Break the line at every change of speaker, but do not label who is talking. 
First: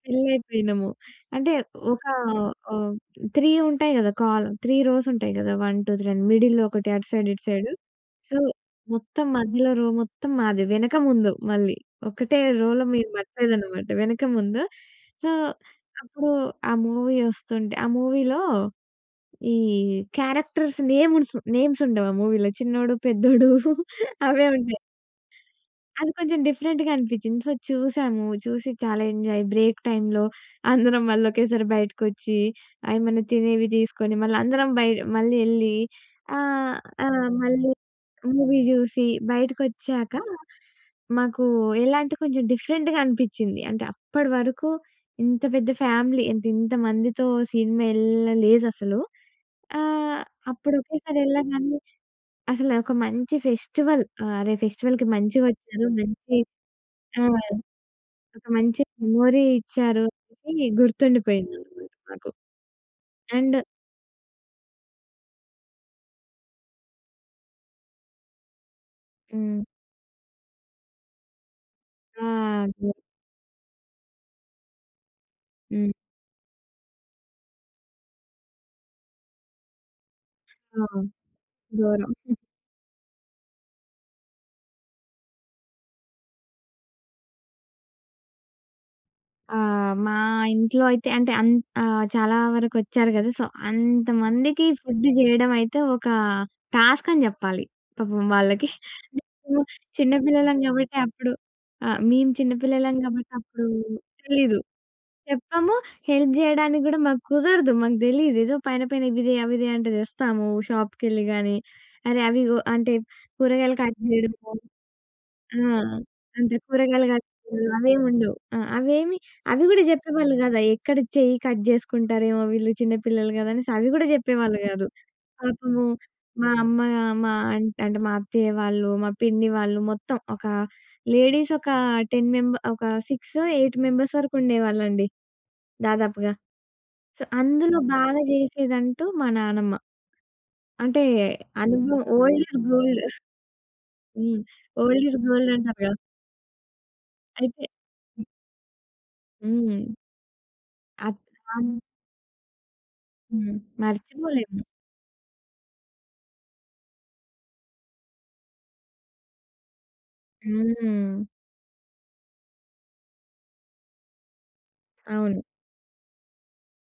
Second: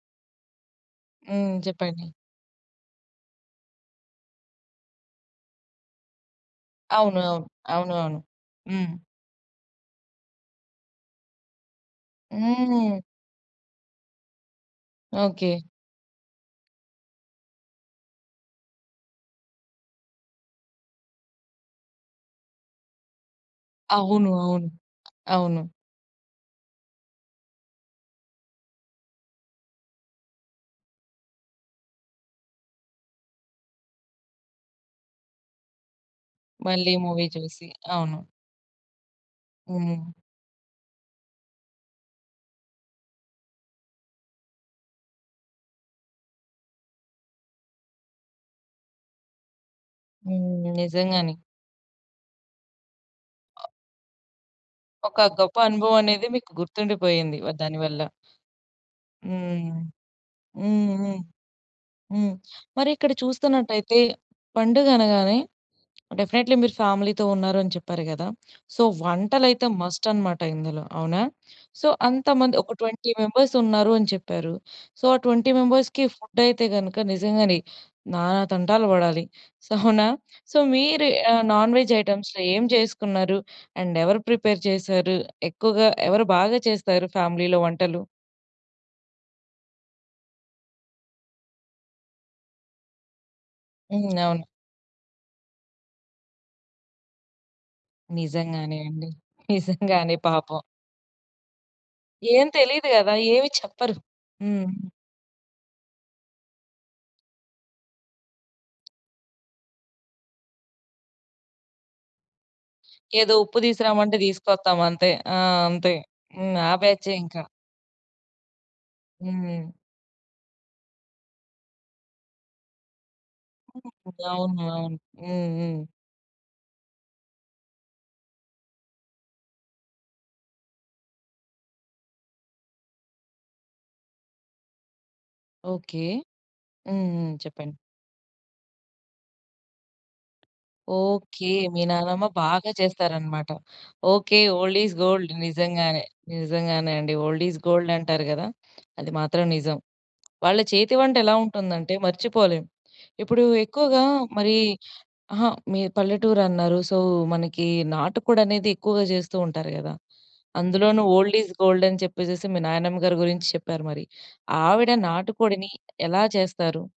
‌థ్రిలయిపోయినము. అంటే
హ్మ్.
ఒక
చెప్పండి?
ఆహ్, 3 ఉంటాయి కదా! కాల్ 3 రోస్ ఉంటాయి కదా! 1, 2, 3 అని మిడిల్‌లో ఒకటి అటు
అవును.
సైడ్ ఇటు
అవును.
సైడ్.
అవునవును.
సో,
హ్మ్.
మొత్తం మధ్యలో రో మొత్తం మాదే. వెనక ముందు మళ్ళీ. ఒకటే రో‌లో
హ్మ్.
మీరు పట్టలేదనమాట. వెనక ముందు. So,
okay.
అప్పుడు ఆ మూవీ వస్తుంటే ఆ మూవీ‌లో ఈ క్యారెక్టర్స్ నేమ్స్ నేమ్స్ ఉండవు ఆ మూవీ‌లో చిన్నోడు పెద్దోడు
అవును.
అవే
అవును.
ఉంటాయి.
అవును.
అది కొంచెం డిఫరెంట్‌గా అనిపిచింది. సో, చూసాము చూసి చాలా ఎంజాయ్ బ్రేక్ టైమ్‌లో. అందరం మళ్ళొక్కేసారి బయటకొచ్చి ఏమైనా తినేవి తీసుకొని మళ్ళందరం బయట మళ్ళి యేలి. ఆ!
మళ్ళీ
ఆ!
మూవీ చూసి.
మళ్ళీ
అవును.
మూవీ చూసి
హ్మ్.
బయటకొచ్చాక, మాకు ఎలాంటే కొంచెం డిఫరెంట్‌గా అనిపించింది. అంటే అప్పటివరకు ఇంత పెద్ద ఫ్యామిలీ. ఎంత ఇంత మందితో సినిమా ఏళ్లలేదసలు. ఆహ్,
హ్మ్.
అప్పుడు ఒకేసారి
నిజంగానే.
ఎళ్ళంగానే అసలు నాకో మంచి ఫెస్టివల్ ఆ! అదే ఫెస్టివల్‌కి
ఒక గొప్ప
మంచిగొచ్చారు.
అనుభవం అనేది
మంచి
మీకు
ఆ!
గుర్తుండిపోయింది. వ దాని వల్ల.
ఒక మంచి మెమరీ
హ్మ్.
ఇచ్చారు అనేసి
హుహు.
గుర్తుండిపోయిందనమాట మాకు.
హ్మ్, మరిక్కడ
అండ్
చూస్తున్నట్టయితే పండుగ అనగానే డెఫినైట్‌లి మీరు ఫ్యామిలీ‌తో ఉన్నారని చెప్పారు కదా! సో,
హ్మ్.
వంటలైతే మస్ట్ అనమాట ఇందులో. అవునా? సో,
ఆ!
అంతమంది ఒక
అదే.
20 మెంబర్స్ ఉన్నారు అని చెప్పారు. సో, ఆ 20
హ్మ్.
మెంబర్స్‌కి ఫుడ్ అయితే గనుక నిజంగానే నానా తంటాలు పడాలి. సొ, అవునా? సో
ఆ!
మీరు ఆహ్, నాన్-వెజ్
గౌరవం.
ఐటెమ్స్‌లో ఏం చేసుకున్నారు? అండ్ ఎవరు ప్రిపేర్ చేసారు. ఎక్కువగా ఎవరు బాగా చేస్తారు ఫ్యామిలీలో వంటలు?
ఆ! మా ఇంట్లో అయితే అంటే అన్ ఆహ్, చాలా వరకొచ్చారు కదా! సో,
హ్మ్. అవును.
అంతమందికి ఫుడ్ చేయడం అయితే, ఒక టాస్క్ అని చెప్పాలి. పాపం వాళ్ళకి
నిజంగానే అండి.
హ్మ్.
నిజంగానే
చిన్నపిల్లలం
పాపం.
కాబట్టి అప్పుడు ఆహ్, మేము
ఏం తెలియదు
చిన్నపిల్లలం
కదా!
కాబట్టి
ఏమి
అప్పుడు
చెప్పరు.
తెలీదు.
హ్మ్.
చెప్పాము హెల్ప్ చేయడానికి కూడా మాకు కుదరదు. మాకు తెలీదు ఏదో పైన పైన ఇవి తే, అవి తే అంటే తెస్తాము. షాప్‌కెళ్ళి కానీ, అరే అవిగొ అంటే
ఏదో ఉప్పు
కూరగాయలు కట్
తిస్కరమంటే
చేయడము.
తీసుకొస్తాం అంతే. ఆ!
ఆ!
అంతే.
అంత
హ్మ్. ఆ
కూరగాయలు
బ్యాచే
కట్
ఇంక.
అవేవుండవు ఆహ్, అవేమి అవి
హ్మ్.
కూడా చెప్పేవాళ్ళు కాదు. అవిక్కడ చెయ్యి కట్ చేసుకుంటారేమో, వీళ్ళు చిన్న పిల్లలు కదా! అనేసి అవి కూడా
[unintelligible]
చెప్పేవాళ్ళు
అవును.
కాదు.
అవును. హుహు.
పాపము మా అమ్మ మా అంటే మా అత్తయ్య వాళ్ళు, మా పిన్ని వాళ్ళు, మొత్తం ఒక లేడీస్ ఒక 10 మెంబ ఒక సిక్సో, ఎయిట్ మెంబర్స్ వరకుండేవాళ్ళండి.
ఓకే.
దాదాపుగా. సొ,
హుహు. చెప్పండి.
అందులో బాగా చేసేదంటూ మా నానమ్మ. అంటే
ఓకే. మీ
అనుభవం
నానమ్మ
ఓల్డ్ ఇస్
బాగా
గోల్డ్.
చేస్తారనమాట. ఓకే,
హ్మ్.
Old is
old is
gold.
Gold అంటారు కదా!
నిజంగానే. నిజంగానే అండి. ఓల్డ్ ఇస్
అయితే
గోల్డ్ అంటారు కదా! అది మాత్రం నిజం.
హ్మ్.
వాళ్ళ చేతి
ఆ!
వంట ఎలా
ఆమ్
ఉంటుందంటే మర్చిపోలేం. ఇప్పుడు
హ్మ్.
ఎక్కువగా మరి
మర్చిపోలేము.
అహా! మీరు పల్లెటూరు అన్నారు. సో, మనకి నాటుకోడనేది ఎక్కువగా చేస్తూ ఉంటారు కదా! అందులోను
హ్మ్.
ఓల్డ్ ఇస్ గోల్డ్ అని చెప్పేసేసి మీ నాయనమ్మ గారి గురించి చెప్పారు మరి. ఆవిడ
అవును.
నాటుకోడిని ఎలా చేస్తారు?